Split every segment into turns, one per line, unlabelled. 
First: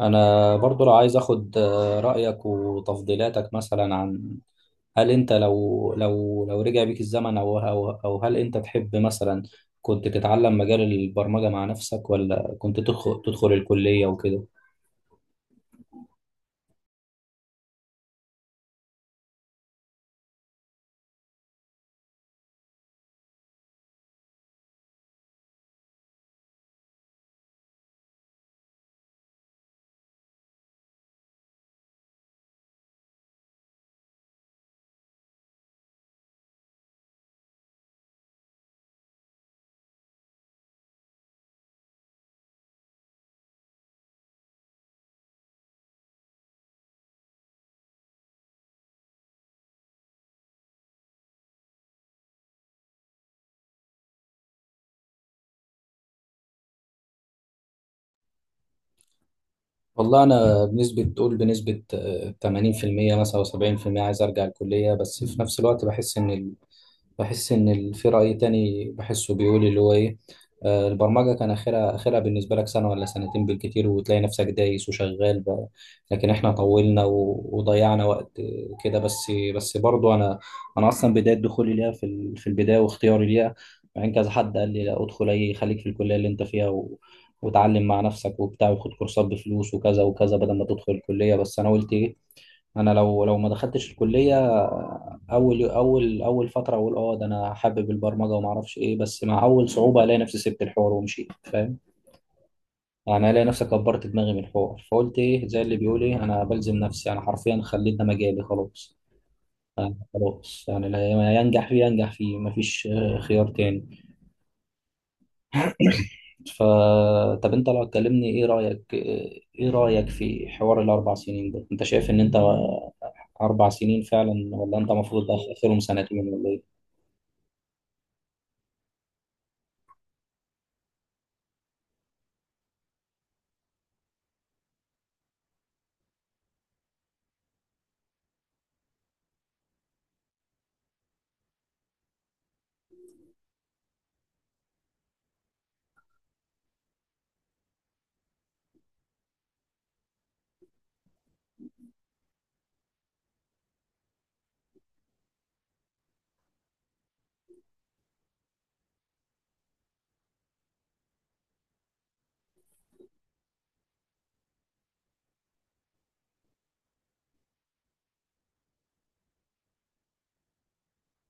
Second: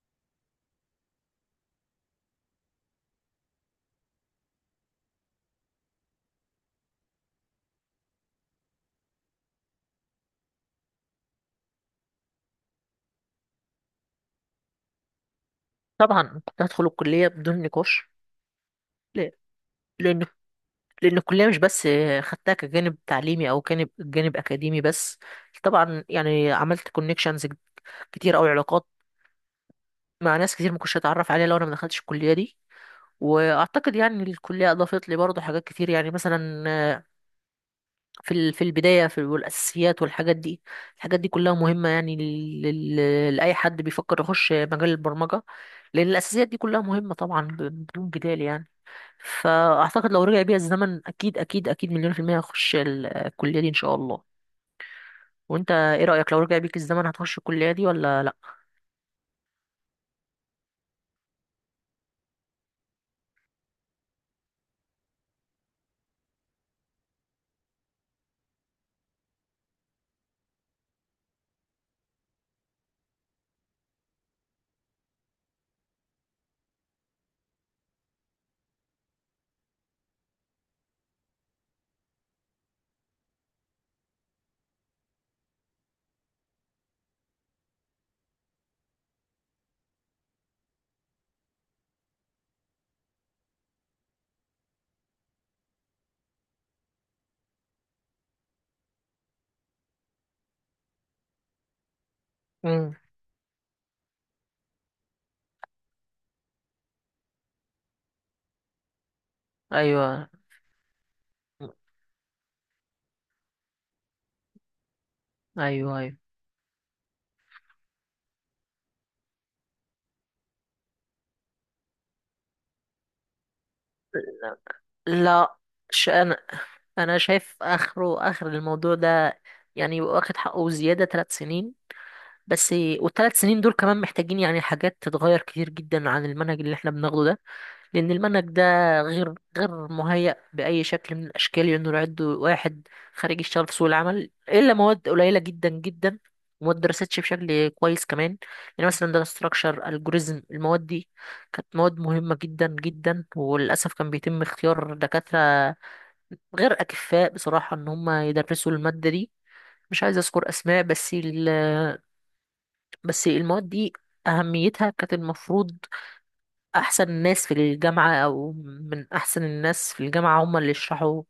انا برضو لو عايز اخد آه، رايك وتفضيلاتك مثلا عن، هل انت لو رجع بيك الزمن او هل انت تحب مثلا كنت تتعلم مجال البرمجه مع نفسك، ولا كنت تدخل الكليه وكده.
طبعا كنت هدخل الكلية بدون نقاش. لا- لأن لأن الكلية مش بس خدتها كجانب تعليمي أو جانب أكاديمي بس. طبعا يعني عملت كونكشنز كتير أو علاقات مع ناس كتير ما كنتش أتعرف عليها لو أنا ما دخلتش الكلية دي، وأعتقد يعني الكلية أضافت لي برضه حاجات كتير، يعني مثلا في البداية، في والأساسيات والحاجات دي. الحاجات دي كلها مهمة يعني لأي حد بيفكر يخش مجال البرمجة، لأن الأساسيات دي كلها مهمة طبعا بدون جدال يعني. فاعتقد لو رجع بيا الزمن اكيد اكيد اكيد مليون% هخش الكلية دي ان شاء الله. وانت ايه رأيك؟ لو رجع بيك الزمن هتخش الكلية دي ولا لا؟
والله انا بنسبه تقول بنسبه 80% مثلا او 70%، عايز ارجع الكليه، بس في نفس الوقت بحس ان، في رأي تاني بحسه بيقول اللي هو ايه، البرمجة كان اخرها بالنسبة لك سنة ولا سنتين بالكتير، وتلاقي نفسك دايس وشغال بقى. لكن احنا طولنا وضيعنا وقت كده، بس برضو انا، اصلا بداية دخولي ليها في البداية واختياري ليها، مع ان كذا حد قال لي لا ادخل، اي خليك في الكلية اللي انت فيها وتعلم مع نفسك وبتاع، وخد كورسات بفلوس وكذا وكذا بدل ما تدخل الكلية. بس انا قلت ايه، انا لو ما دخلتش الكليه، اول فتره اقول اه ده انا حابب البرمجه وما اعرفش ايه، بس مع اول صعوبه الاقي نفسي سبت الحوار ومشيت فاهم،
امم.
يعني الاقي نفسي كبرت دماغي من الحوار، فقلت ايه، زي اللي بيقول ايه، انا بلزم نفسي، انا حرفيا خليت ده مجالي خلاص.
ايوه
خلاص، يعني اللي ينجح فيه ينجح فيه، مفيش خيار تاني.
ايوه ايوه.
ف طب انت لو تكلمني، ايه رايك، ايه رايك في حوار ال4 سنين ده، انت شايف ان انت 4 سنين فعلا، ولا انت المفروض
لا،
اخرهم
ش-
سنتين
انا
ولا ايه؟
انا شايف اخر الموضوع ده يعني يبقى واخد حقه زيادة 3 سنين بس، والثلاث سنين دول كمان محتاجين يعني حاجات تتغير كتير جدا عن المنهج اللي احنا بناخده ده، لأن المنهج ده غير مهيأ بأي شكل من الأشكال إنه يعد واحد خارج يشتغل في سوق العمل، إلا مواد قليلة جدا جدا وما اتدرستش بشكل كويس كمان. يعني مثلا ده ستراكشر الجوريزم، المواد دي كانت مواد مهمة جدا جدا، وللأسف كان بيتم اختيار دكاترة غير أكفاء بصراحة إن هم يدرسوا المادة دي. مش عايز أذكر أسماء بس ال بس المواد دي أهميتها كانت المفروض احسن ناس في الجامعة او من احسن الناس في الجامعة هم اللي يشرحوا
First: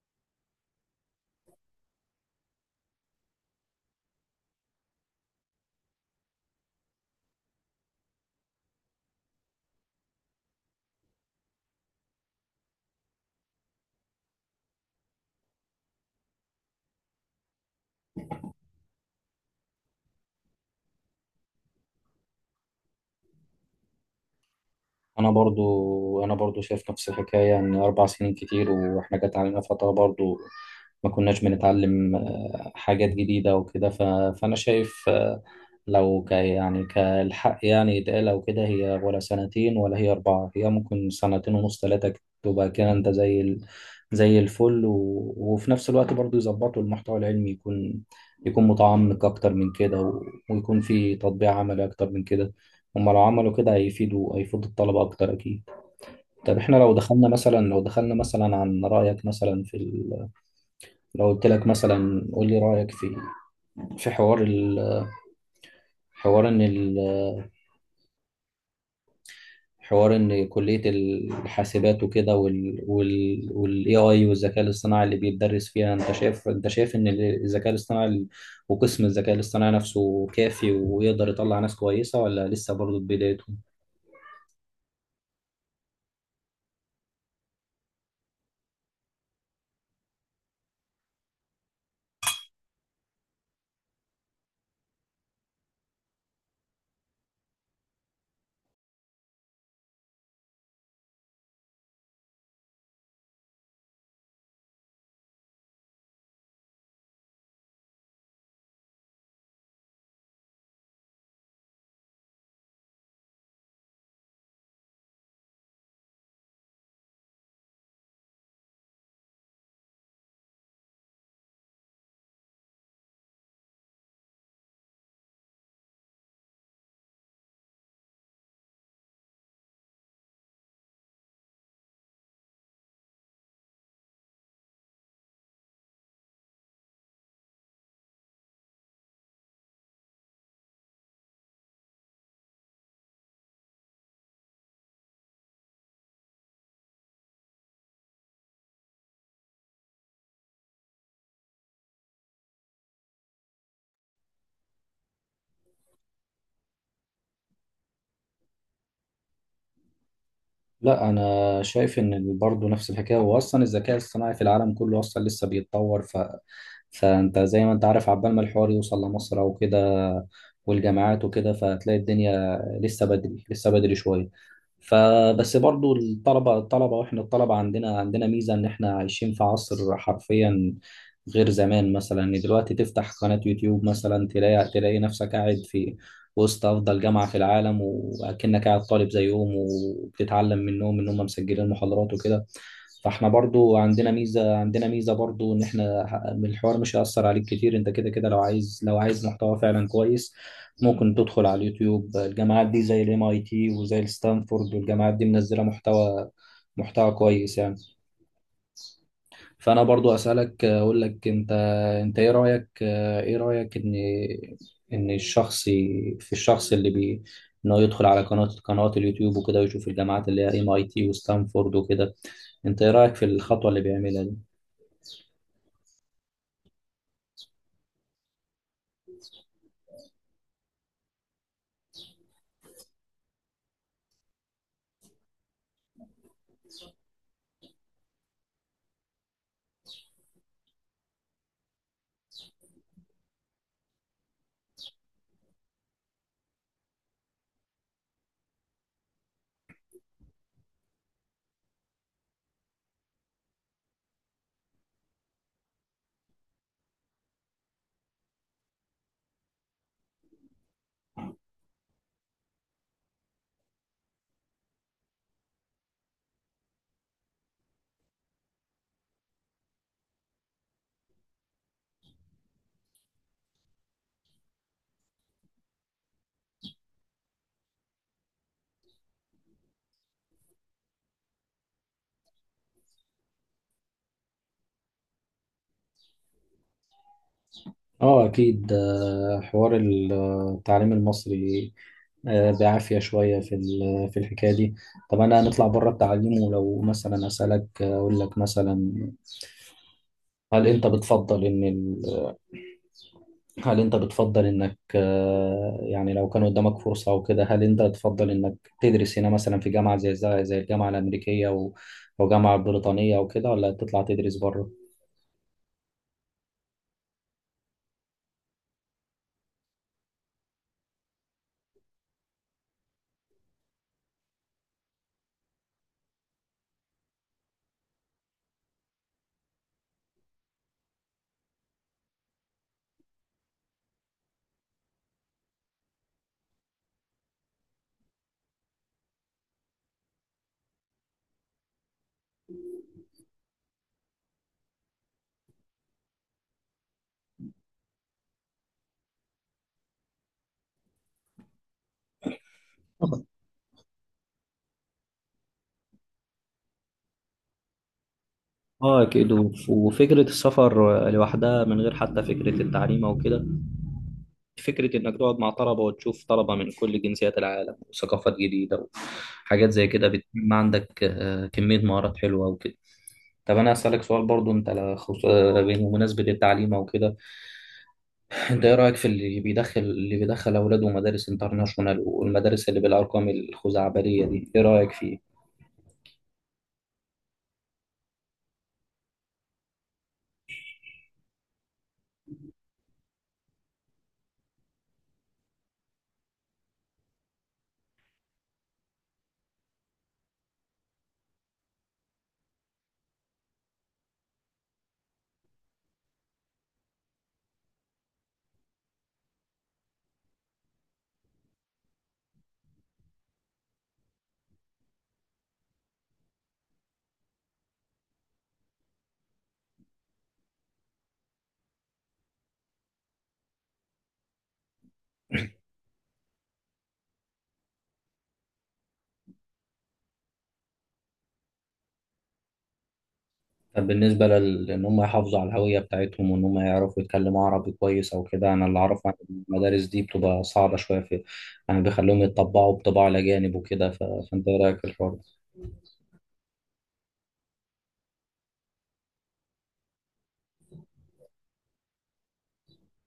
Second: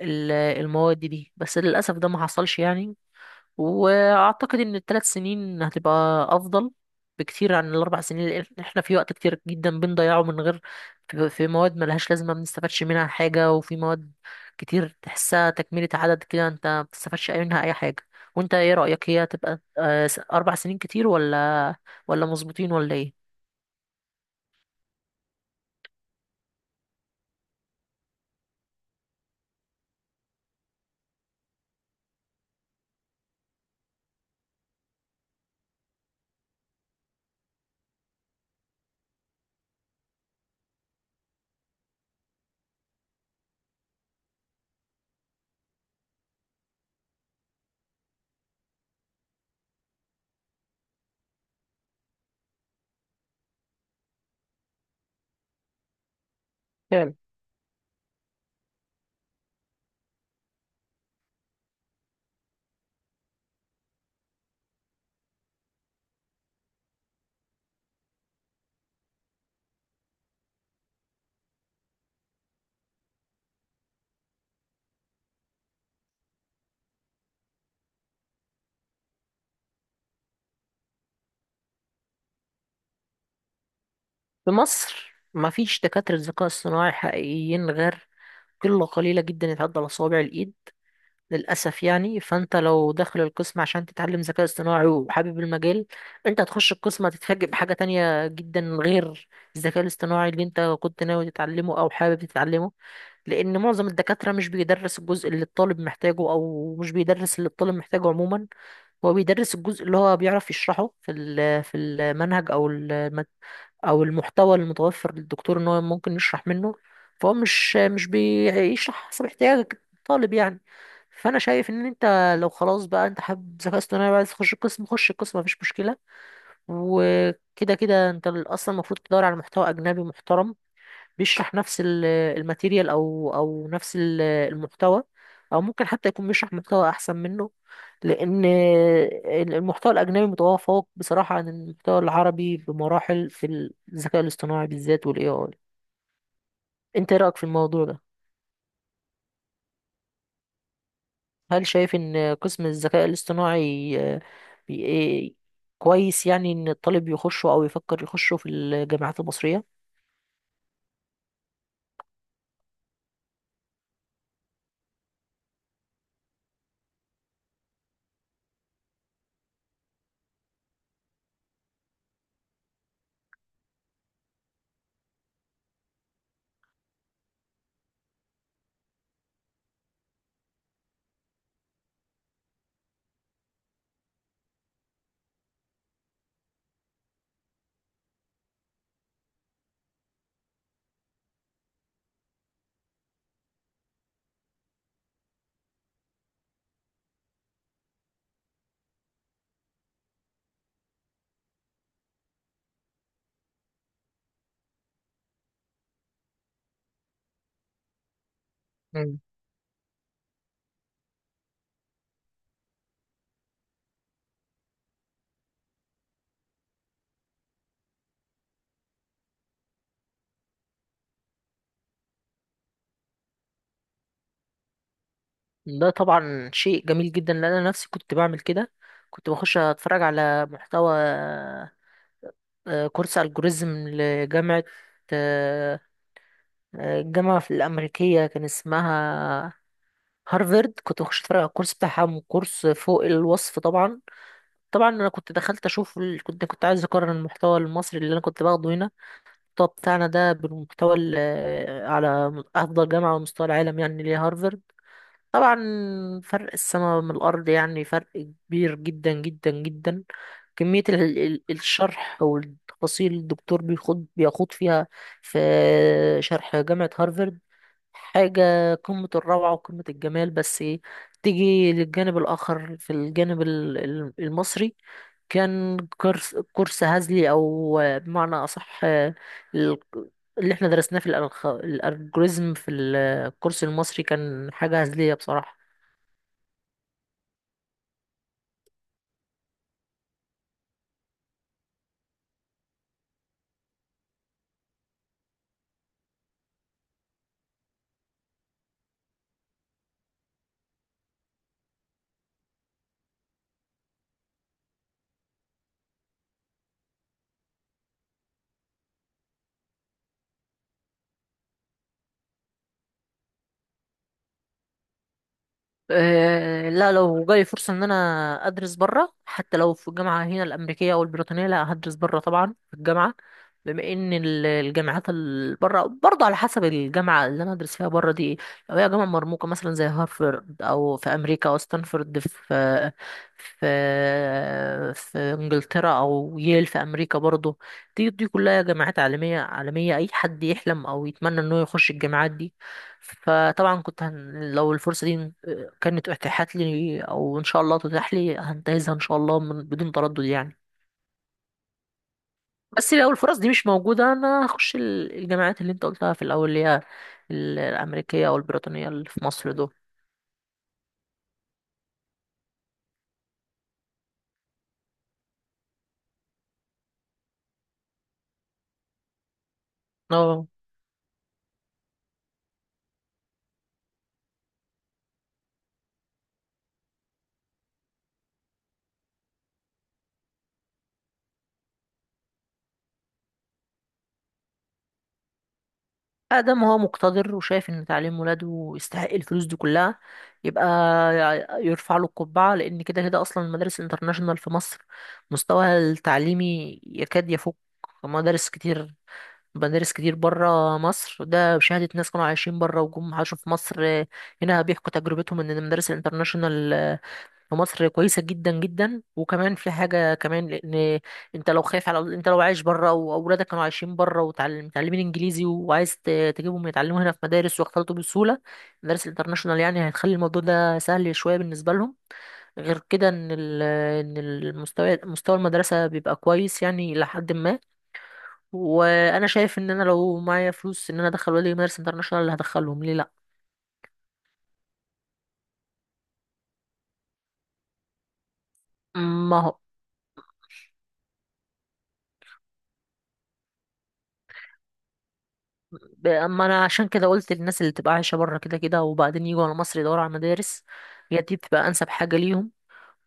المواد دي، بس للاسف ده ما حصلش يعني. واعتقد ان ال3 سنين هتبقى افضل بكتير عن ال4 سنين، لان احنا في وقت كتير جدا بنضيعه من غير، في مواد ملهاش لازمة ما بنستفادش منها حاجة، وفي مواد كتير تحسها تكملة عدد كده انت ما بتستفادش منها اي حاجة. وانت ايه رأيك؟ هي هتبقى 4 سنين كتير، ولا ولا مظبوطين ولا ايه؟
انا برضو شايف نفس الحكايه، ان 4 سنين كتير، واحنا جت علينا فتره برضو ما كناش بنتعلم حاجات جديده وكده، فانا شايف، لو يعني كالحق يعني يتقال او كده، هي ولا سنتين ولا هي اربعه، هي ممكن سنتين ونص ثلاثه، تبقى كده انت زي الفل، وفي نفس الوقت برضو يظبطوا المحتوى العلمي، يكون، يكون متعمق اكتر من كده ويكون في تطبيق عملي اكتر من كده. هما لو عملوا كده هيفيدوا الطلبة أكتر أكيد. طب إحنا لو دخلنا مثلا، لو دخلنا مثلا عن رأيك مثلا لو قلت لك مثلا قول لي رأيك في، في حوار ال... حوار إن ال... حوار إن كلية الحاسبات وكده وال AI والذكاء الاصطناعي اللي بيتدرس فيها، أنت شايف إن الذكاء الاصطناعي وقسم الذكاء الاصطناعي نفسه كافي ويقدر يطلع ناس كويسة، ولا لسه برضه في بدايته؟
في مصر مفيش دكاترة ذكاء اصطناعي حقيقيين غير قلة قليلة جدا يتعدى على صوابع الإيد للأسف يعني. فأنت لو داخل القسم عشان تتعلم ذكاء اصطناعي وحابب المجال، أنت هتخش القسم هتتفاجئ بحاجة تانية جدا غير الذكاء الاصطناعي اللي أنت كنت ناوي تتعلمه أو حابب تتعلمه، لأن معظم الدكاترة مش بيدرس الجزء اللي الطالب محتاجه، أو مش بيدرس اللي الطالب محتاجه عموما. هو بيدرس الجزء اللي هو بيعرف يشرحه في المنهج أو المادة او المحتوى المتوفر للدكتور ان هو ممكن يشرح منه، فهو مش بيشرح حسب احتياجك الطالب يعني. فانا شايف ان انت لو خلاص بقى انت حابب ذكاء اصطناعي وعايز تخش القسم، خش القسم مفيش مشكله، وكده كده انت اصلا المفروض تدور على محتوى اجنبي محترم بيشرح نفس الماتيريال او نفس المحتوى، او ممكن حتى يكون بيشرح محتوى احسن منه، لان المحتوى الاجنبي متفوق بصراحه عن المحتوى العربي بمراحل في الذكاء الاصطناعي بالذات والاي اي. انت إيه رايك في الموضوع ده؟ هل شايف ان قسم الذكاء الاصطناعي آه، بي- إيه، كويس يعني ان الطالب يخشه او يفكر يخشه في الجامعات المصريه؟
لا انا شايف ان برضه نفس الحكايه، هو اصلا الذكاء الصناعي في العالم كله اصلا لسه بيتطور، فانت زي ما انت عارف عبال ما الحوار يوصل لمصر او كده والجامعات وكده، فهتلاقي الدنيا لسه بدري، لسه بدري شويه. فبس برضو الطلبة واحنا الطلبة عندنا ميزة، ان احنا عايشين في عصر حرفيا غير زمان. مثلا ان دلوقتي تفتح قناة يوتيوب مثلا، تلاقي نفسك قاعد في وسط افضل جامعة في العالم، واكنك قاعد طالب زيهم وبتتعلم منهم ان هم مسجلين محاضرات وكده. فاحنا برضو عندنا ميزة برضو، ان احنا الحوار مش هيأثر عليك كتير، انت كده كده لو عايز، لو عايز محتوى فعلا كويس، ممكن تدخل على اليوتيوب، الجامعات دي زي الام اي تي وزي الستانفورد، والجامعات دي منزله محتوى، كويس يعني. فانا برضو اسالك، اقول لك انت، ايه رايك ان، ان الشخص ي- في الشخص اللي بي انه يدخل على قنوات اليوتيوب وكده، ويشوف الجامعات اللي هي MIT وستانفورد وكده. انت ايه رايك في الخطوه اللي بيعملها دي؟
ده طبعا شيء جميل جدا، لان انا نفسي كنت بعمل كده. كنت بخش اتفرج على محتوى، كورس الجوريزم لجامعة، آه، الجامعة في الأمريكية كان اسمها هارفرد. كنت بخش اتفرج على الكورس بتاعها، كورس فوق الوصف طبعا. طبعا انا كنت دخلت اشوف كنت عايز اقارن المحتوى المصري اللي انا كنت باخده هنا، المحتوى بتاعنا ده، بالمحتوى على افضل جامعة على مستوى العالم يعني اللي هي هارفرد. طبعا فرق السماء من الأرض يعني، فرق كبير جدا جدا جدا. كمية الشرح والتفاصيل الدكتور بيخوض فيها في شرح جامعة هارفارد حاجة قمة الروعة وقمة الجمال. بس تيجي للجانب الآخر في الجانب المصري، كان كورس هزلي، أو بمعنى أصح اللي احنا درسناه في الألجوريزم في الكورس المصري كان حاجة هزلية بصراحة.
اه اكيد. حوار التعليم المصري بعافية شوية في الحكاية دي. طب أنا هنطلع بره التعليم، ولو مثلا أسألك أقول لك مثلا، هل أنت بتفضل إن ال... هل أنت بتفضل إنك يعني لو كان قدامك فرصة أو كده، هل أنت تفضل إنك تدرس هنا مثلا في جامعة زي الجامعة الأمريكية أو جامعة بريطانية أو كده، ولا تطلع تدرس بره؟
لا، لو جالي فرصة إن أنا أدرس برا حتى لو في الجامعة هنا الأمريكية أو البريطانية، لا هدرس برا طبعا في الجامعة، بما إن الجامعات اللي برا برضه على حسب الجامعة اللي أنا أدرس فيها برا دي إيه. لو هي جامعة مرموقة مثلا زي هارفرد أو في أمريكا، أو ستانفورد في في إنجلترا، أو ييل في أمريكا برضه، دي كلها جامعات عالمية، عالمية أي حد يحلم أو يتمنى إنه يخش الجامعات دي. فطبعا كنت لو الفرصة دي كانت اتاحت لي او ان شاء الله تتاح لي هنتهزها ان شاء الله من بدون تردد يعني. بس لو الفرص دي مش موجوده انا هخش الجامعات اللي انت قلتها في الاول اللي هي الامريكيه او البريطانيه
اه
اللي في
اكيد.
مصر دول.
وفكره السفر لوحدها من غير حتى فكره التعليم او كده، فكرة إنك تقعد مع طلبة وتشوف طلبة من كل جنسيات العالم وثقافات جديدة وحاجات زي كده
اه.
بتنمي عندك كمية مهارات حلوة وكده. طب أنا هسألك سؤال برضو، أنت على بمناسبة التعليم أو كده، أنت إيه رأيك في اللي بيدخل أولاده مدارس انترناشونال، والمدارس اللي بالأرقام الخزعبلية دي، إيه رأيك فيه؟
ادم هو مقتدر وشايف ان تعليم ولاده يستحق الفلوس دي كلها، يبقى يرفع له القبعه، لان كده كده اصلا المدارس الانترناشونال في مصر مستواها التعليمي يكاد يفوق مدارس كتير، مدارس كتير بره مصر. ده بشهادة ناس كانوا عايشين بره وجم عاشوا في مصر، هنا بيحكوا تجربتهم ان المدارس الانترناشونال في مصر كويسة جدا جدا. وكمان في حاجة كمان، لان انت لو خايف على، انت لو عايش بره واولادك كانوا عايشين بره ومتعلمين انجليزي وعايز تجيبهم يتعلموا هنا في مدارس واختلطوا بسهولة، المدارس الانترناشونال يعني هتخلي الموضوع ده سهل شوية بالنسبة لهم. غير كده ان ان المستوى، مستوى المدرسة بيبقى كويس يعني لحد ما. وانا شايف ان انا لو معايا فلوس ان انا ادخل ولادي مدارس انترناشونال، اللي هدخلهم ليه؟ لا
لأن هم يحافظوا على الهوية بتاعتهم وإن هم يعرفوا يتكلموا عربي كويس أو كده، أنا اللي أعرفه عن
ما هو.
المدارس دي، بتبقى صعبة شوية في، يعني بيخلوهم يتطبعوا بطباع الأجانب وكده، فأنت إيه رأيك في الحوار ده؟
اما انا عشان كده قلت للناس اللي تبقى عايشه بره كده كده وبعدين يجوا على مصر يدوروا على مدارس، هي دي بتبقى انسب حاجه ليهم،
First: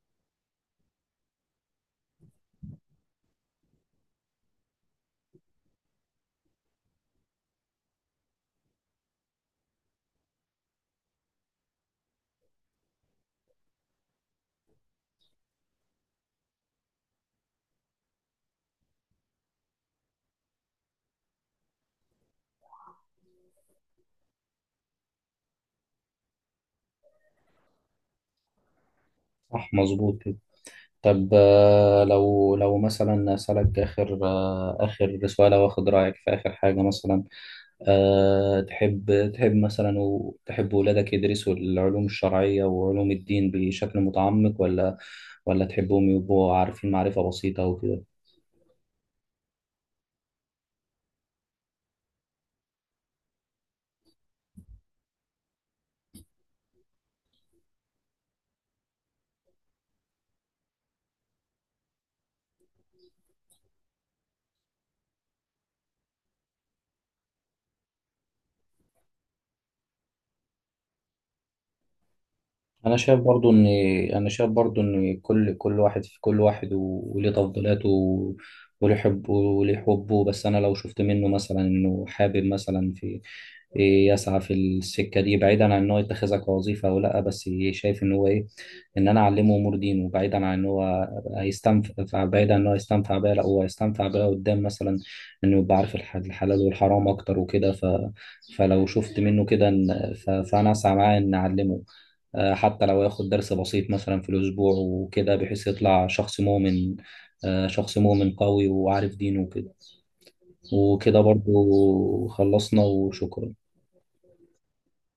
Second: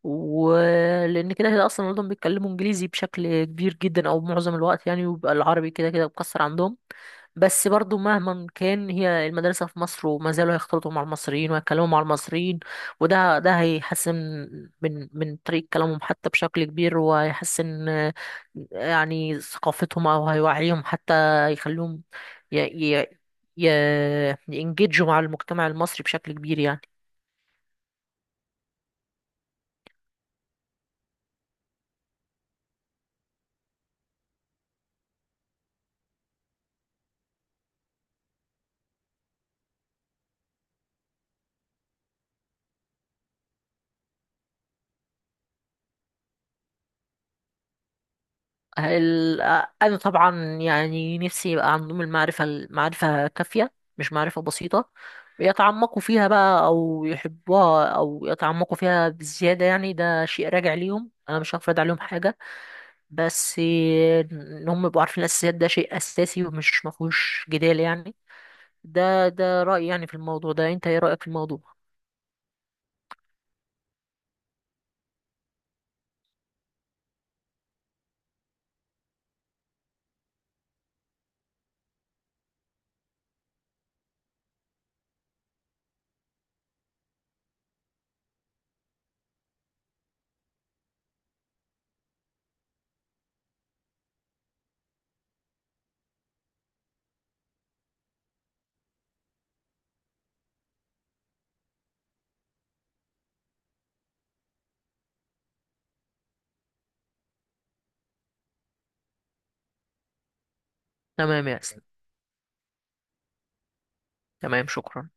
ولان كده كده اصلا اولادهم بيتكلموا انجليزي بشكل كبير جدا او معظم الوقت يعني، ويبقى العربي كده كده مكسر عندهم. بس برضو مهما كان هي المدرسة في مصر وما زالوا هيختلطوا مع المصريين ويتكلموا مع المصريين، وده ده هيحسن من طريقة كلامهم حتى بشكل كبير، وهيحسن يعني ثقافتهم أو هيوعيهم حتى، يخليهم ي ي ي ينجدجوا مع المجتمع المصري بشكل كبير يعني.
صح مظبوط كده. طب لو مثلا أسألك آخر آخر سؤال، أو آخد رأيك في آخر حاجة مثلا، أه تحب مثلا وتحب ولادك يدرسوا العلوم الشرعية وعلوم الدين بشكل متعمق، ولا تحبهم يبقوا عارفين معرفة بسيطة وكده؟
ال- انا طبعا يعني نفسي يبقى عندهم المعرفه كافيه مش معرفه بسيطه. يتعمقوا فيها بقى او يحبوها او يتعمقوا فيها بزياده، يعني ده شيء راجع ليهم، انا مش هفرض عليهم حاجه. بس ان هم يبقوا عارفين الاساسيات ده شيء اساسي ومش مفهوش جدال يعني. ده رايي يعني في الموضوع ده. انت ايه رايك في الموضوع؟
انا شايف برضو ان انا شايف برضو ان كل واحد وليه تفضيلاته، وليه حبه. بس انا لو شفت منه مثلا انه حابب، مثلا في إيه، يسعى في السكه دي، بعيدا عن ان هو يتخذها كوظيفه او لا، بس شايف ان هو ايه، ان انا اعلمه امور دينه، بعيدا عن ان هو هيستنفع، بعيدا عن ان هو هيستنفع بيها، لا هو هيستنفع بيها قدام مثلا، انه يبقى عارف الحلال والحرام اكتر وكده، فلو شفت منه كده فانا اسعى معاه ان اعلمه، حتى لو ياخد درس بسيط مثلا في الأسبوع وكده، بحيث يطلع شخص مؤمن، شخص مؤمن قوي وعارف دينه وكده. وكده
تمام يا اسلام،
برضو خلصنا وشكرا.
تمام شكرا.